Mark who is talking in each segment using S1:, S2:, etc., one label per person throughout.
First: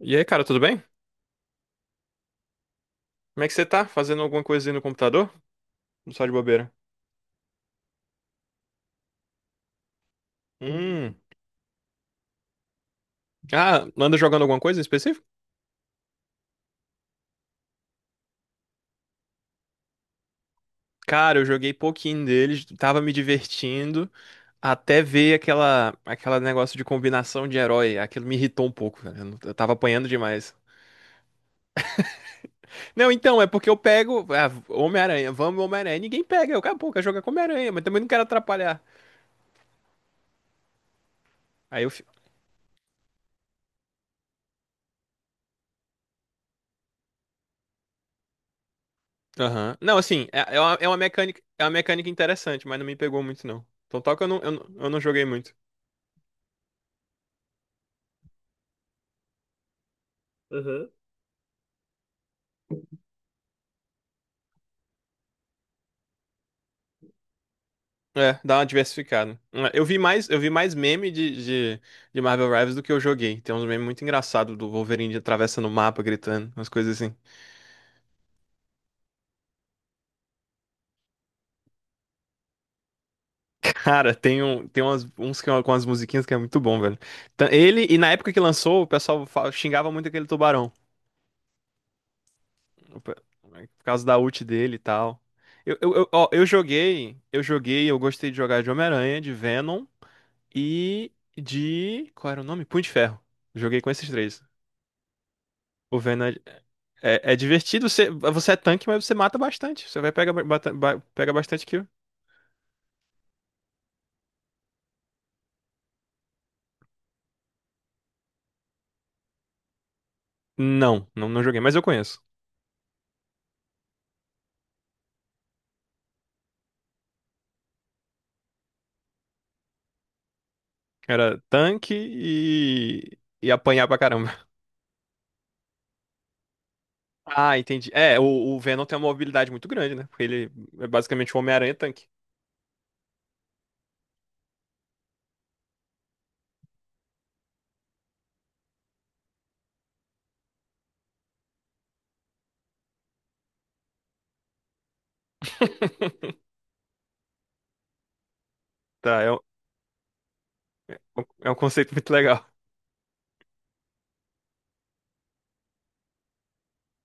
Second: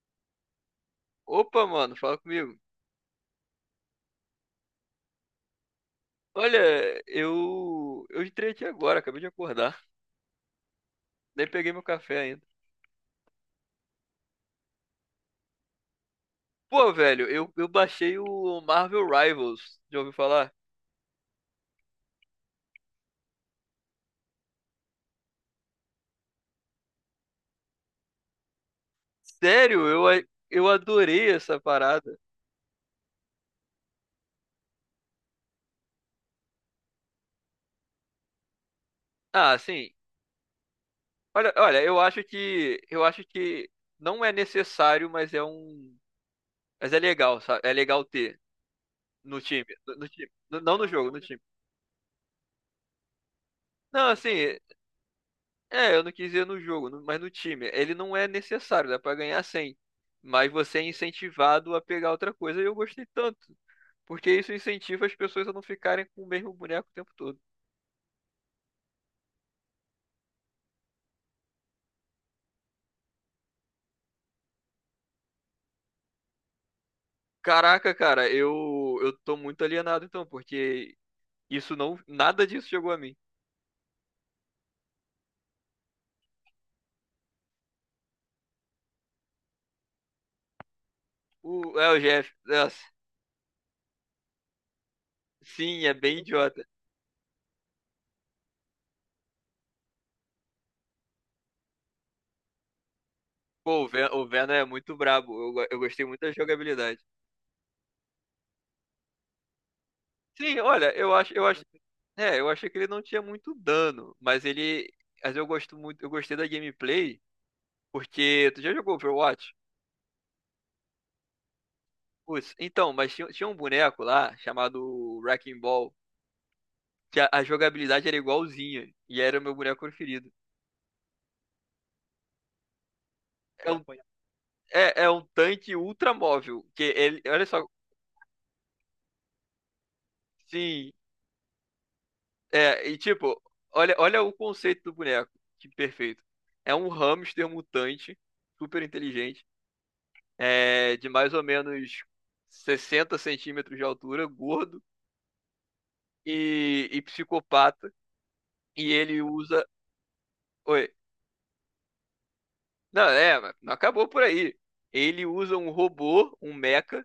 S1: E aí, cara, tudo bem?
S2: Opa, mano, fala comigo.
S1: Como é que você tá? Fazendo alguma coisa aí no computador? Não, só de
S2: Olha,
S1: bobeira.
S2: eu entrei aqui agora, acabei de acordar.
S1: Hum.
S2: Nem peguei meu café ainda.
S1: Ah, anda jogando alguma coisa em específico?
S2: Pô, velho, eu baixei o Marvel Rivals. Já ouviu falar?
S1: Cara, eu joguei pouquinho deles, tava me divertindo, até ver aquela negócio de combinação de herói. Aquilo me irritou um pouco, velho. Eu tava
S2: Sério,
S1: apanhando demais.
S2: eu adorei essa parada.
S1: Não, então, é porque eu pego. Ah, Homem-Aranha, vamos Homem-Aranha. Ninguém pega. Eu, cara, pô, quero jogar com Homem-Aranha, mas também não quero atrapalhar.
S2: Ah, sim. Olha, olha,
S1: Aí eu.
S2: eu
S1: fi-
S2: acho que eu acho que não é necessário, mas é legal, sabe? É legal ter no time,
S1: Aham.
S2: no,
S1: Não,
S2: no
S1: assim,
S2: time, No- não no jogo, no time.
S1: é uma mecânica interessante, mas não me pegou muito, não. Então,
S2: Não,
S1: tal que eu não, eu
S2: assim,
S1: não eu não joguei muito.
S2: é, eu não quis dizer no jogo, mas no time. Ele não é necessário, dá pra ganhar 100. Mas você é incentivado a pegar outra coisa. E eu gostei tanto. Porque isso incentiva as pessoas a não ficarem com o mesmo boneco o tempo todo.
S1: É, dá uma diversificada. É, eu vi mais meme de, de Marvel Rivals do que eu joguei. Tem uns memes muito engraçados do Wolverine atravessando o mapa, gritando, umas coisas assim.
S2: Caraca, cara, eu tô muito alienado então, porque isso não. Nada disso chegou a mim.
S1: Cara, tem, um, tem umas, uns que, com as musiquinhas que é muito bom, velho. E na época que lançou, o pessoal xingava muito aquele tubarão.
S2: O Jeff. Nossa,
S1: o pe- Por causa da ult dele e tal.
S2: sim, é bem
S1: Ó,
S2: idiota.
S1: eu joguei, eu gostei de jogar de Homem-Aranha, de Venom e de. Qual era o nome? Punho de Ferro. Joguei
S2: Pô, o
S1: com esses
S2: Ven- o
S1: três.
S2: Venom é muito brabo. Eu
S1: O
S2: gostei muito da
S1: Venom.
S2: jogabilidade.
S1: É divertido, você é tanque, mas você mata bastante. Você vai pegar
S2: Sim, olha, eu acho,
S1: pega
S2: eu acho,
S1: bastante kill.
S2: é, eu achei que ele não tinha muito dano, mas ele, mas eu gosto muito, eu gostei da gameplay, porque tu já jogou Overwatch?
S1: Não, não, não joguei, mas eu conheço.
S2: Putz, então, mas tinha um boneco lá chamado Wrecking Ball, que a jogabilidade era igualzinha e era o meu boneco preferido.
S1: Era tanque e
S2: É um,
S1: apanhar pra caramba.
S2: é um tanque ultra móvel, que ele, olha
S1: Ah,
S2: só,
S1: entendi. É, o Venom tem uma mobilidade muito grande, né? Porque ele é
S2: sim,
S1: basicamente o Homem-Aranha tanque.
S2: é, e tipo, olha, olha o conceito do boneco, que perfeito. É um hamster mutante, super inteligente é, de mais ou menos 60 centímetros de altura, gordo e psicopata. E ele
S1: Tá,
S2: usa. Oi.
S1: é um conceito muito legal.
S2: Não, é, mas não acabou por aí. Ele usa um robô, um mecha,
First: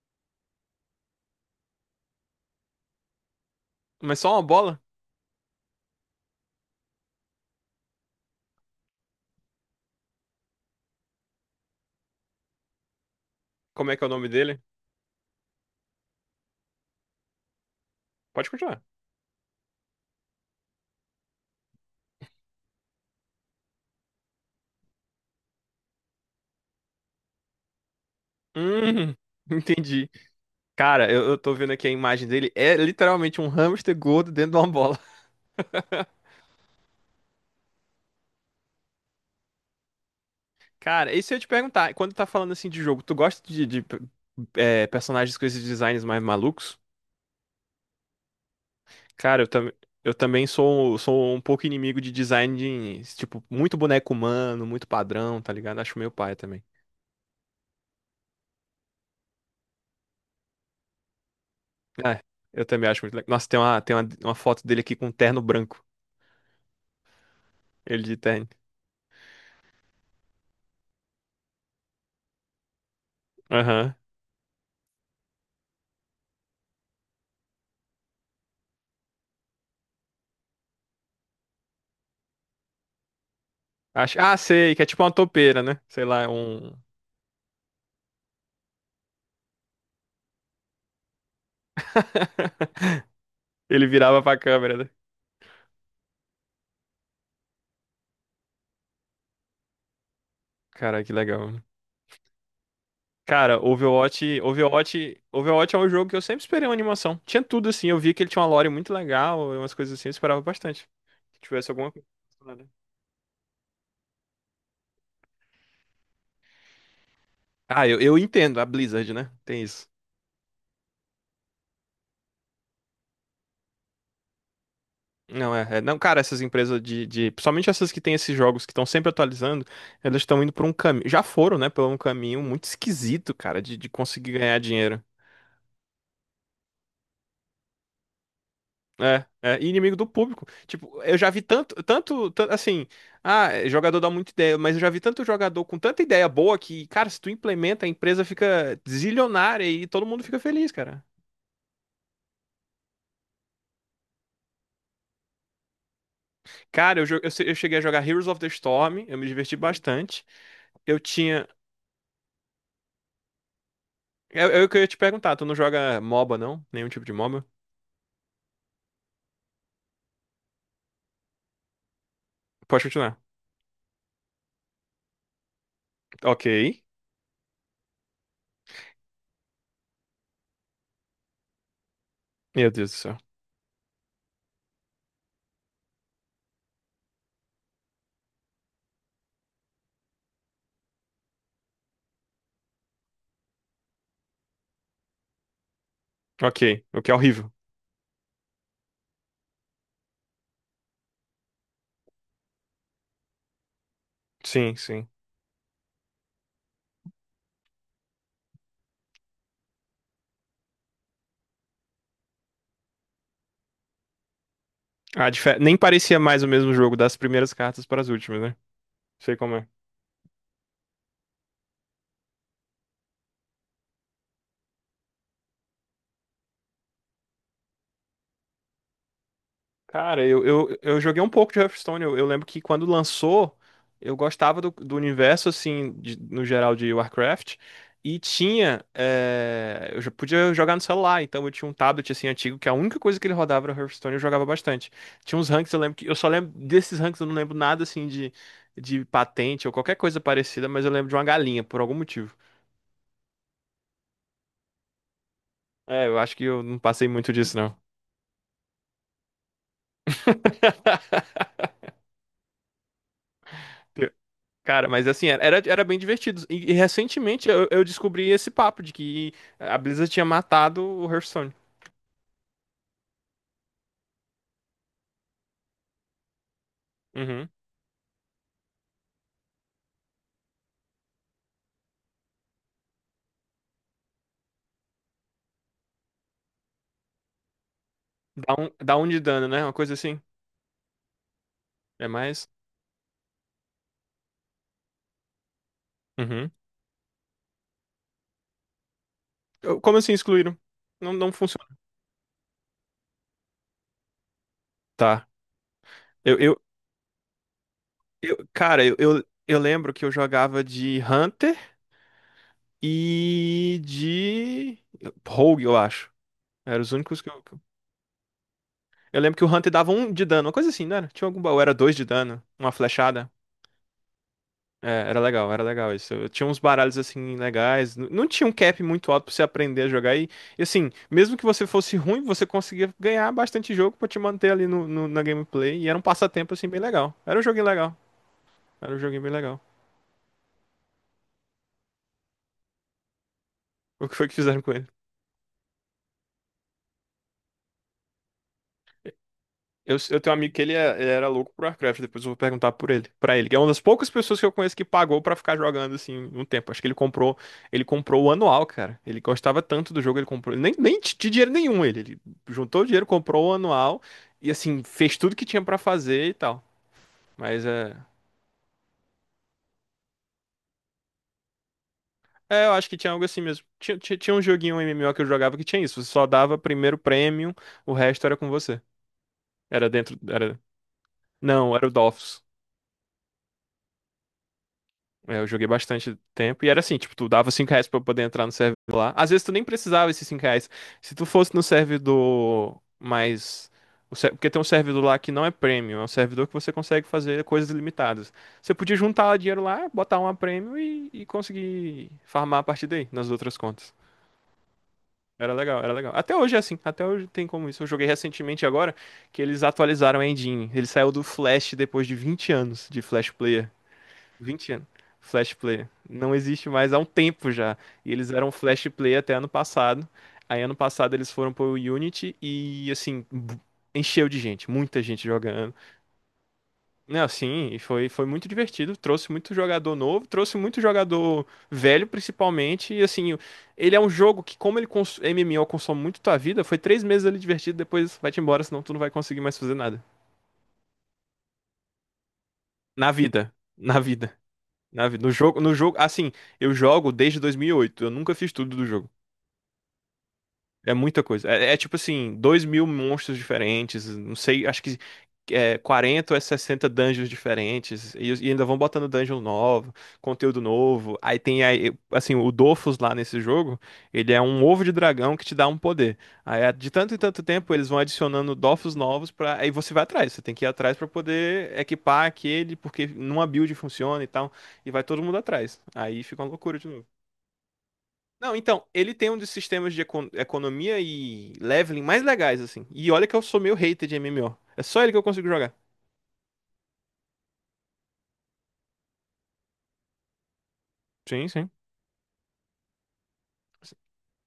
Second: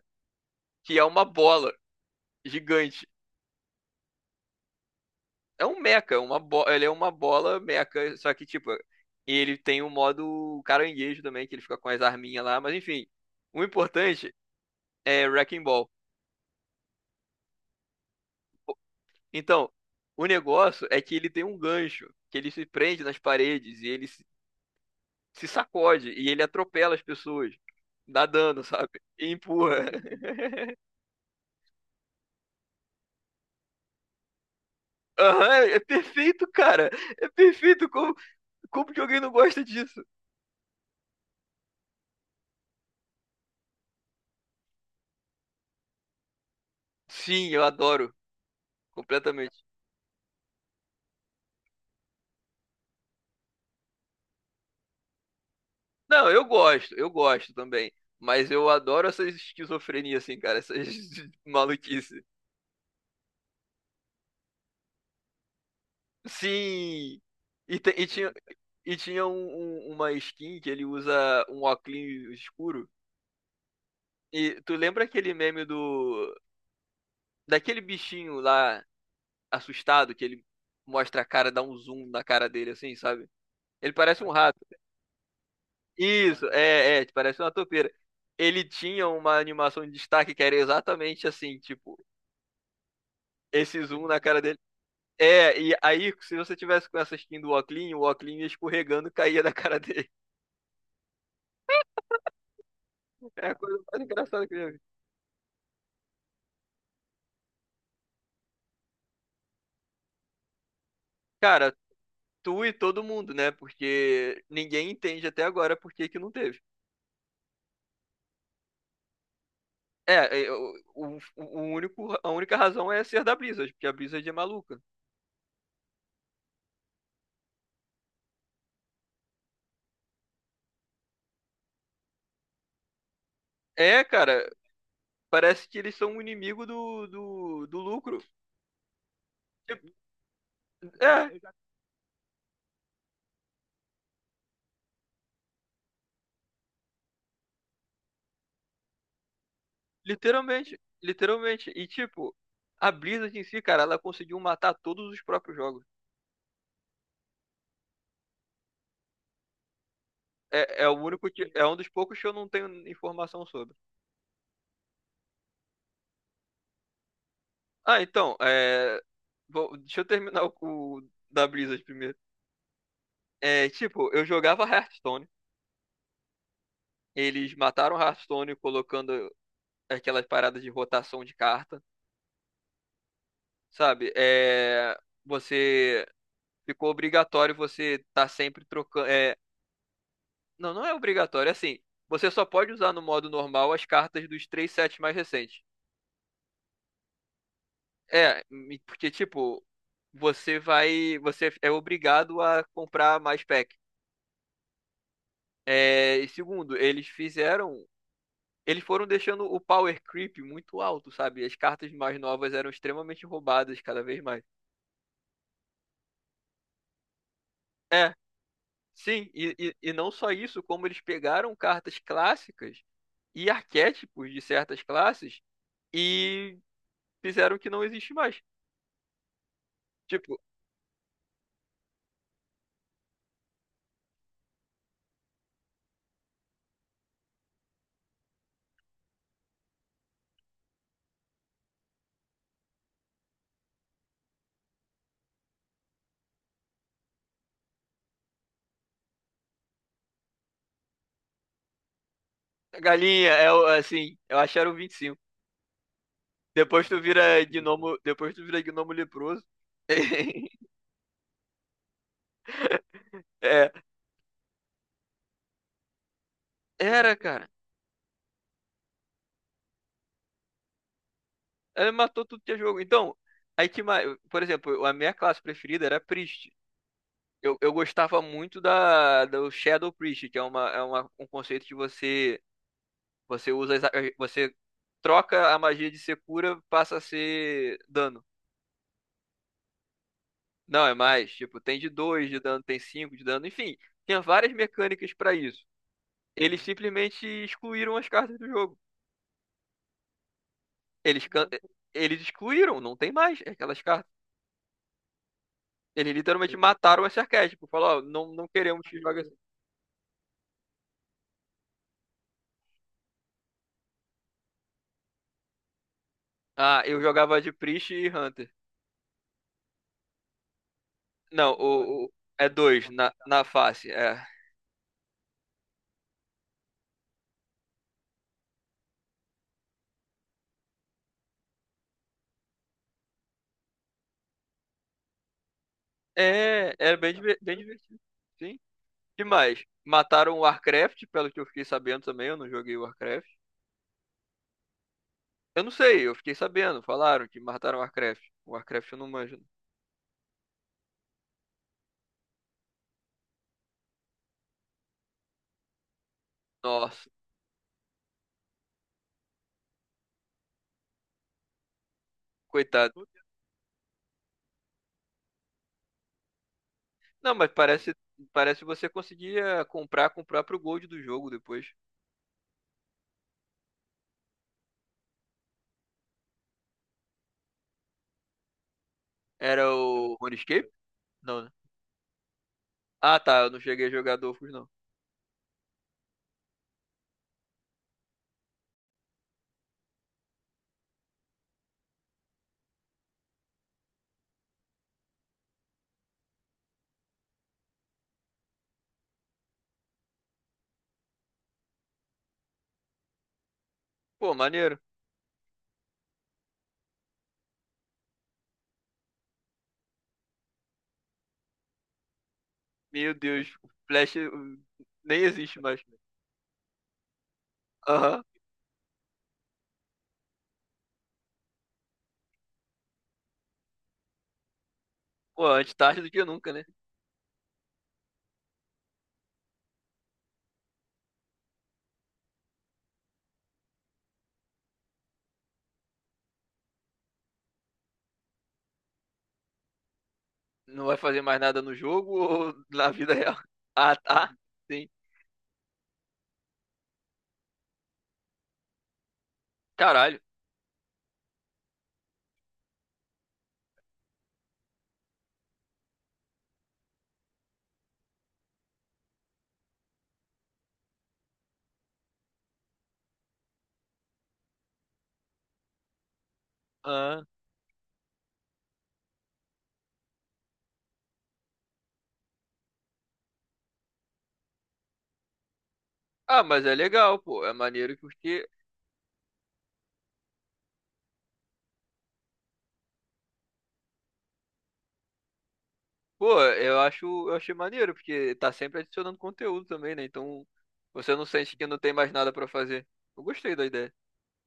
S2: que é uma bola gigante.
S1: Mas só uma bola?
S2: É um mecha, uma bo... ele é uma bola mecha, só que tipo. Ele tem um modo caranguejo também, que ele fica com as arminhas lá, mas enfim. O
S1: Como é que é o nome
S2: importante
S1: dele?
S2: é Wrecking Ball.
S1: Pode continuar.
S2: Então, o negócio é que ele tem um gancho, que ele se prende nas paredes e ele se sacode e ele atropela as pessoas. Dá dano, sabe?
S1: Hum,
S2: E empurra.
S1: entendi. Cara, eu tô vendo aqui a imagem dele. É literalmente um hamster gordo dentro de uma bola.
S2: Aham, é perfeito, cara. É perfeito. Como, como que alguém não gosta disso?
S1: Cara, isso se eu ia te perguntar, quando tá falando assim de jogo, tu gosta de personagens com esses designs mais malucos?
S2: Sim, eu adoro.
S1: Cara,
S2: Completamente.
S1: eu também sou um pouco inimigo de design de, tipo, muito boneco humano, muito padrão, tá ligado? Acho meio
S2: Não,
S1: paia
S2: eu
S1: também.
S2: gosto. Eu gosto também. Mas eu adoro essas esquizofrenias, assim, cara. Essas maluquices.
S1: É, eu também acho muito legal. Nossa, uma foto dele aqui com um terno branco.
S2: Sim. E, te-
S1: Ele
S2: e
S1: de
S2: tinha,
S1: terno.
S2: e tinha uma skin que ele usa um óculos escuro.
S1: Aham.
S2: E tu lembra aquele meme do... Daquele bichinho lá assustado, que ele mostra a cara, dá um zoom na cara dele, assim, sabe? Ele
S1: Acho,
S2: parece um rato.
S1: sei, que é tipo uma toupeira, né? Sei lá.
S2: Isso, é, é, tipo, parece uma topeira. Ele tinha uma animação de destaque que era exatamente assim, tipo, esse
S1: Ele
S2: zoom na
S1: virava pra
S2: cara dele.
S1: câmera, né?
S2: É, e aí, se você tivesse com essa skin do Oclean, o Oclean ia escorregando e caía da cara dele.
S1: Cara, que legal.
S2: É a
S1: Cara,
S2: coisa mais engraçada que eu já vi.
S1: Overwatch é um jogo que eu sempre esperei uma animação. Tinha tudo assim, eu vi que ele tinha uma lore muito legal, umas coisas assim, eu esperava bastante. Que tivesse
S2: Cara,
S1: alguma coisa
S2: tu
S1: relacionada.
S2: e todo mundo, né? Porque ninguém entende até agora por que que não teve.
S1: Ah, eu entendo, a Blizzard, né? Tem isso.
S2: É, é, a única razão é ser da Blizzard, porque a Blizzard é maluca.
S1: Não, não, cara, essas empresas de, principalmente essas que têm esses jogos que estão sempre atualizando, elas estão indo por um caminho, já foram, né, por um caminho muito esquisito, cara, de
S2: É,
S1: conseguir
S2: cara,
S1: ganhar dinheiro.
S2: parece que eles são um inimigo do lucro.
S1: É, e
S2: Tipo,
S1: inimigo do público. Tipo, eu
S2: é,
S1: já vi tanto, tanto, assim, jogador dá muita ideia, mas eu já vi tanto jogador com tanta ideia boa que, cara, se tu implementa, a empresa fica zilionária e todo mundo fica feliz,
S2: literalmente,
S1: cara.
S2: literalmente. E tipo, a Blizzard em si, cara, ela conseguiu matar todos os próprios jogos.
S1: Cara, eu, jo- eu, se- eu cheguei a jogar Heroes of the Storm, eu me diverti bastante.
S2: É, é o
S1: Eu
S2: único
S1: tinha.
S2: que, é um dos poucos que eu não tenho informação sobre.
S1: Eu, que eu ia te perguntar, tu não joga MOBA, não? Nenhum tipo de MOBA?
S2: Ah, então, é, deixa eu terminar o, da Blizzard primeiro.
S1: Pode continuar.
S2: É, tipo, eu jogava Hearthstone.
S1: Ok.
S2: Eles mataram Hearthstone colocando aquelas paradas de rotação de carta,
S1: Meu Deus do céu.
S2: sabe? É, você ficou obrigatório você estar sempre trocando. É, não, não é obrigatório. É assim, você só pode usar no modo normal as cartas dos três sets mais recentes.
S1: Ok, o que é horrível.
S2: É, porque, tipo, você vai. Você é obrigado a comprar mais pack.
S1: Sim, sim.
S2: É, e segundo, eles fizeram. Eles foram deixando o power creep muito alto, sabe? As cartas mais novas eram extremamente roubadas cada vez mais.
S1: Ah, nem parecia mais o mesmo jogo das primeiras cartas para as
S2: É,
S1: últimas, né?
S2: sim,
S1: Sei
S2: e,
S1: como é.
S2: e, e não só isso, como eles pegaram cartas clássicas e arquétipos de certas classes e fizeram que não existe mais.
S1: Cara,
S2: Tipo,
S1: eu joguei um pouco de Hearthstone. Eu lembro que quando lançou, eu gostava do universo, assim, no geral de Warcraft. E tinha. Eu já podia jogar no celular, então eu tinha um tablet, assim, antigo, que a única coisa que ele rodava era Hearthstone, eu jogava bastante. Tinha uns ranks, eu lembro que. Eu só lembro desses ranks, eu não lembro nada, assim, de patente ou qualquer coisa parecida, mas eu lembro de uma galinha, por algum motivo.
S2: a galinha é assim, eu acho era o 25.
S1: É, eu acho que eu não
S2: Depois tu
S1: passei muito
S2: vira
S1: disso, não.
S2: gnomo, depois tu vira gnomo leproso. É,
S1: Cara, mas assim, era bem divertido. E
S2: era, cara.
S1: recentemente eu descobri esse papo de que a Blizzard tinha matado o Hearthstone.
S2: Ela matou tudo que é jogo. Então, aí que mais, por exemplo, a minha classe preferida era Priest.
S1: Uhum.
S2: Eu gostava muito da do Shadow Priest, que é uma um conceito que você usa exa- você troca a magia de ser cura, passa a ser dano.
S1: Dá um de dano, né? Uma coisa assim.
S2: Não, é mais, tipo, tem de
S1: É
S2: dois de
S1: mais.
S2: dano, tem 5 de dano, enfim, tinha várias mecânicas pra isso.
S1: Uhum.
S2: Eles simplesmente excluíram as cartas do jogo.
S1: Como assim excluíram? Não,
S2: Eles,
S1: não
S2: can-
S1: funciona.
S2: eles excluíram, não tem mais aquelas cartas.
S1: Tá.
S2: Eles
S1: Eu,
S2: literalmente
S1: eu,
S2: mataram esse arquétipo. Falou, ó, não, não
S1: cara,
S2: queremos que jogue assim.
S1: eu lembro que eu jogava de Hunter e de Rogue, eu acho. Eram
S2: Ah,
S1: os
S2: eu
S1: únicos que
S2: jogava
S1: eu.
S2: de Priest e Hunter.
S1: Eu lembro que o Hunter dava um de dano, uma coisa assim, não era? Tinha algum
S2: Não,
S1: baú, era dois de dano,
S2: é
S1: uma
S2: dois na,
S1: flechada.
S2: na face. É,
S1: É, era legal isso. Eu tinha uns baralhos assim legais. Não tinha um cap muito alto pra você aprender a jogar. E, assim, mesmo que você fosse ruim, você conseguia ganhar bastante jogo pra te manter ali na gameplay. E era um passatempo assim
S2: é,
S1: bem
S2: é bem,
S1: legal. Era um
S2: bem
S1: joguinho legal.
S2: divertido. Sim.
S1: Era um joguinho
S2: E
S1: bem legal.
S2: mais? Mataram o Warcraft, pelo que eu fiquei sabendo também, eu não joguei o Warcraft.
S1: O que foi que fizeram com ele?
S2: Eu não sei, eu fiquei sabendo, falaram que mataram o Warcraft. O Warcraft eu não manjo.
S1: Eu tenho um amigo que ele, ele era louco por Warcraft, depois eu vou perguntar por ele, pra ele, que é uma das poucas pessoas que eu conheço que pagou pra ficar jogando assim um tempo. Acho que
S2: Nossa,
S1: ele comprou o anual, cara. Ele gostava tanto do jogo, ele comprou, nem de dinheiro nenhum ele juntou o dinheiro,
S2: coitado.
S1: comprou o anual e assim fez tudo que tinha pra fazer e tal.
S2: Não, mas
S1: Mas
S2: parece, parece que você conseguia comprar com o próprio Gold do jogo depois.
S1: é, eu acho que tinha algo assim mesmo. Tinha um joguinho um MMO que eu jogava que tinha isso, você só dava primeiro prêmio, o resto era com você.
S2: Era
S1: Era
S2: o
S1: dentro, era,
S2: RuneScape? Não, né?
S1: não, era o Dofus.
S2: Ah, tá, eu não cheguei a jogar Dofus, não.
S1: É, eu joguei bastante tempo e era assim, tipo, tu dava R$ 5 pra poder entrar no servidor lá. Às vezes tu nem precisava esses R$ 5. Se tu fosse no servidor mais, porque tem um servidor lá que não é premium, é um servidor que você consegue fazer coisas ilimitadas. Você podia juntar dinheiro lá, botar uma premium e conseguir farmar a partir daí, nas outras contas.
S2: Pô, maneiro.
S1: Era legal, era legal. Até hoje é assim, até hoje tem como isso. Eu joguei recentemente agora que eles atualizaram a engine. Ele saiu do Flash depois de 20 anos de
S2: Meu
S1: Flash
S2: Deus,
S1: Player
S2: Flash
S1: 20 anos.
S2: nem
S1: Flash
S2: existe mais.
S1: Player. Não existe mais há um tempo já. E
S2: Aham.
S1: eles eram Flash Player até ano passado. Aí ano passado eles foram pro Unity e assim, encheu de gente, muita gente
S2: Pô,
S1: jogando.
S2: antes tarde do que nunca, né?
S1: Não, assim, e foi muito divertido. Trouxe muito jogador novo, trouxe muito jogador velho, principalmente. E assim, ele é um jogo que, como ele cons MMO consome muito tua vida, foi 3 meses ali divertido, depois vai-te embora, senão tu não vai conseguir mais fazer nada.
S2: Não vai fazer mais nada no jogo ou na
S1: Na
S2: vida real?
S1: vida.
S2: Ah,
S1: Na
S2: tá.
S1: vida.
S2: Sim.
S1: Na vida. No jogo, assim, eu jogo desde 2008, eu nunca fiz tudo do jogo.
S2: Caralho.
S1: É muita coisa. É tipo assim, 2 mil monstros diferentes, não sei, acho que 40 ou é 60 dungeons diferentes, e ainda vão botando dungeon novo, conteúdo novo. Aí tem, aí, assim, o Dofus lá nesse jogo, ele é um ovo de dragão que te dá um poder. Aí de tanto em
S2: Ah,
S1: tanto tempo eles vão adicionando Dofus novos pra. Aí você vai atrás, você tem que ir atrás pra poder equipar aquele, porque numa build funciona e tal, e vai todo mundo atrás. Aí fica
S2: ah,
S1: uma
S2: mas é
S1: loucura de novo.
S2: legal, pô. É maneiro porque
S1: Não, então, ele tem um dos sistemas de economia e leveling mais legais, assim. E olha que eu sou meio hater de MMO. É só ele que eu consigo jogar.
S2: Pô, eu acho, eu achei maneiro, porque tá sempre adicionando conteúdo também, né? Então você não
S1: Sim,
S2: sente que
S1: sim.
S2: não tem mais nada pra fazer. Eu gostei da ideia.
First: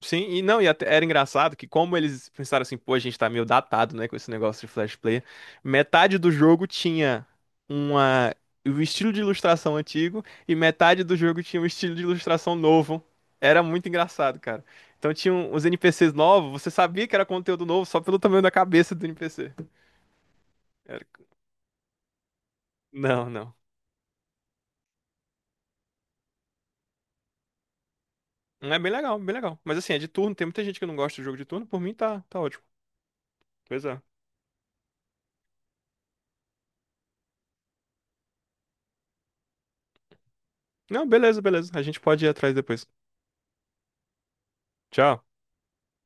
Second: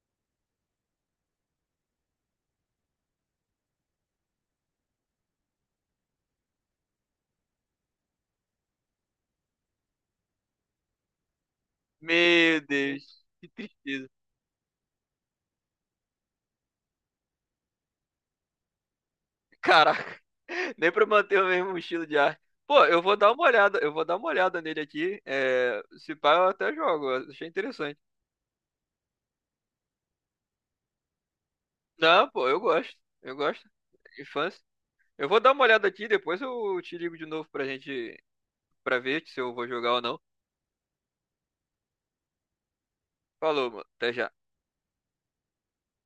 S1: Sim, e não, e até era engraçado que como eles pensaram assim, pô, a gente tá meio datado, né, com esse negócio de Flash Player, metade do jogo tinha uma o estilo de ilustração antigo e metade do jogo tinha um estilo de ilustração
S2: Meu
S1: novo.
S2: Deus, que
S1: Era muito
S2: tristeza.
S1: engraçado, cara. Então tinha uns NPCs novos, você sabia que era conteúdo novo só pelo tamanho da cabeça do NPC.
S2: Caraca, nem pra
S1: Era-
S2: manter o mesmo estilo de arte. Pô, eu vou
S1: Não,
S2: dar uma
S1: não.
S2: olhada, eu vou dar uma olhada nele aqui. É, se pá, eu até jogo, eu achei interessante.
S1: É bem legal, bem legal. Mas assim, é de turno, tem muita gente que não gosta de jogo de turno, por mim
S2: Não,
S1: tá
S2: pô, eu
S1: ótimo.
S2: gosto, eu gosto.
S1: Pois é.
S2: Infância. Eu vou dar uma olhada aqui, depois eu te ligo de novo pra gente, pra ver se eu vou jogar ou não.
S1: Não, beleza, beleza. A gente pode ir atrás depois.
S2: Falou, mano, até já.
S1: Tchau.